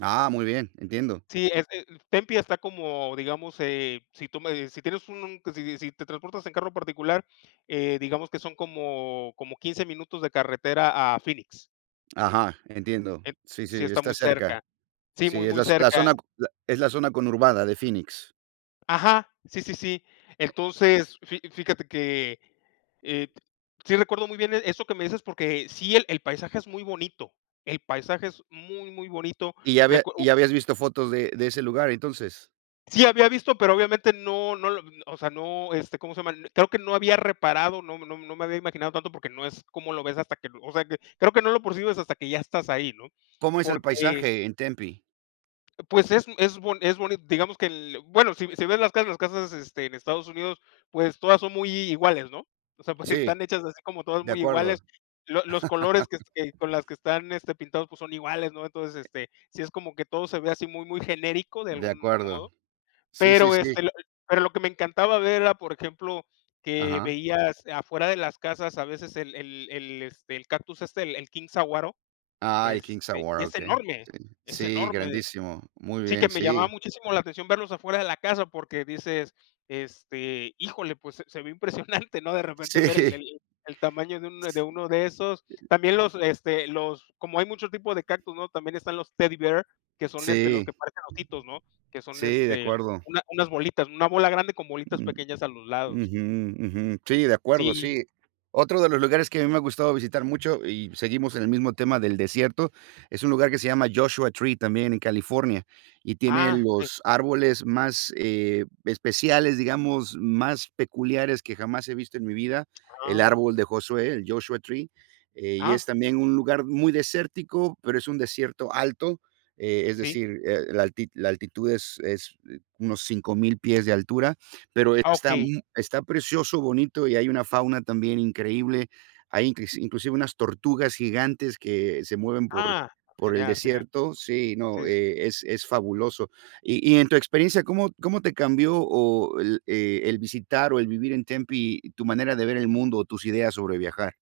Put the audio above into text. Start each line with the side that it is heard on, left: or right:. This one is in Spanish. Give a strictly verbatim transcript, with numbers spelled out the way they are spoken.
right: Ah, muy bien, entiendo.
left: Sí, es eh, mm, Tempe está como digamos, eh, si tú me si tienes un si si si te transportas en carro particular, eh, digamos que son como como quince minutos de carretera a Phoenix.
right: Ajá, entiendo.
left: En
right: Sí,
left: Sí,
right: sí,
left: está
right: está
left: muy cerca.
right: cerca.
left: Sí,
right: Sí,
left: muy
right: es
left: muy
right: la zo la
left: cerca.
right: zona q a es la zona conurbada de Phoenix.
left: Ajá, sí, sí, sí. Entonces, fi fíjate que, eh, sí recuerdo muy bien eso que me dices porque sí el el paisaje es muy bonito, el paisaje es muy, muy bonito.
right: ¿Y ya había
left: Recu
right: y ya habías visto fotos de de ese lugar, entonces?
left: Sí, había visto, pero obviamente no no lo o sea, no, este, ¿cómo se llama? Creo que no había reparado, no no no me había imaginado tanto porque no es cómo lo ves hasta que o sea, que creo que no lo percibes hasta que ya estás ahí, ¿no?
right: ¿Cómo es el
left: Porque
right: paisaje en Tempe?
left: Pues es es bon es boni digamos que el bueno, si si ves las casas las casas, este, en Estados Unidos, pues todas son muy i iguales, ¿no? O sea, pues,
right: Sí,
left: están hechas así como todas
right: de
left: muy
right: acuerdo.
left: iguales, lo los colores que que con las que están, este, pintados, pues son iguales, ¿no? Entonces, este, sí es como que todo se ve así muy muy genérico de
right: De
left: algún
right: acuerdo.
left: modo,
right: Sí, sí,
left: pero,
right: sí.
left: este, l pero lo que me encantaba ver era, por ejemplo, que
right: Ajá.
left: veías afuera de las casas a veces el el el, este, el cactus este, el king saguaro,
right: Ay, el king
left: este, y
right: saguaro,
left: es
right: okey.
left: enorme,
right: Sí
left: es
right: sí,
left: enorme.
right: grandísimo, muy
left: Sí que
right: bien,
left: me llamaba
right: sí.
left: muchísimo la atención verlos afuera de la casa porque dices, este: "Híjole, pues se se ve impresionante", ¿no? De repente ver
right: Sí.
left: el el tamaño de un de
right: S
left: uno de esos. También los, este, los como hay muchos tipos de cactus, ¿no? También están los Teddy Bear, que son, este, los
right: Sí.
left: que parecen ositos, ¿no? Que son,
right: Sí, de
left: este,
right: acuerdo.
left: una unas bolitas, una bola grande con bolitas
right: Mm,
left: pequeñas a los lados.
right: ujú. Ujú. Sí, de acuerdo,
left: Sí.
right: sí. Otro de los lugares que a mí me gustaba visitar mucho, y seguimos en el mismo tema del desierto, es un lugar que se llama Joshua Tree, también en California, y tiene
left: Ah, okey.
right: los árboles más, eh, especiales, digamos, más peculiares que jamás he visto en mi vida, el
left: Ah.
right: árbol de Josué, el Joshua Tree, eh, y
left: Ah.
right: es también un lugar muy desértico, pero es un desierto alto, eh, es
left: Sí.
right: decir, eh, la alti la altitud es es eh, unos cinco mil pies de altura, pero
left: Ah,
right: está
left: okey.
right: mu
left: Si.
right: está precioso, bonito y hay una fauna también increíble. Hay incles inclusive unas tortugas gigantes que se mueven por
left: Ah,
right: por el
left: genial, genial.
right: desierto. Sí,
left: Sí,
right: no,
left: sí, sí.
right: eh, es es fabuloso. Y y en tu experiencia, ¿cómo cómo te cambió o el eh, el visitar o el vivir en Tempe tu manera de ver el mundo o tus ideas sobre viajar?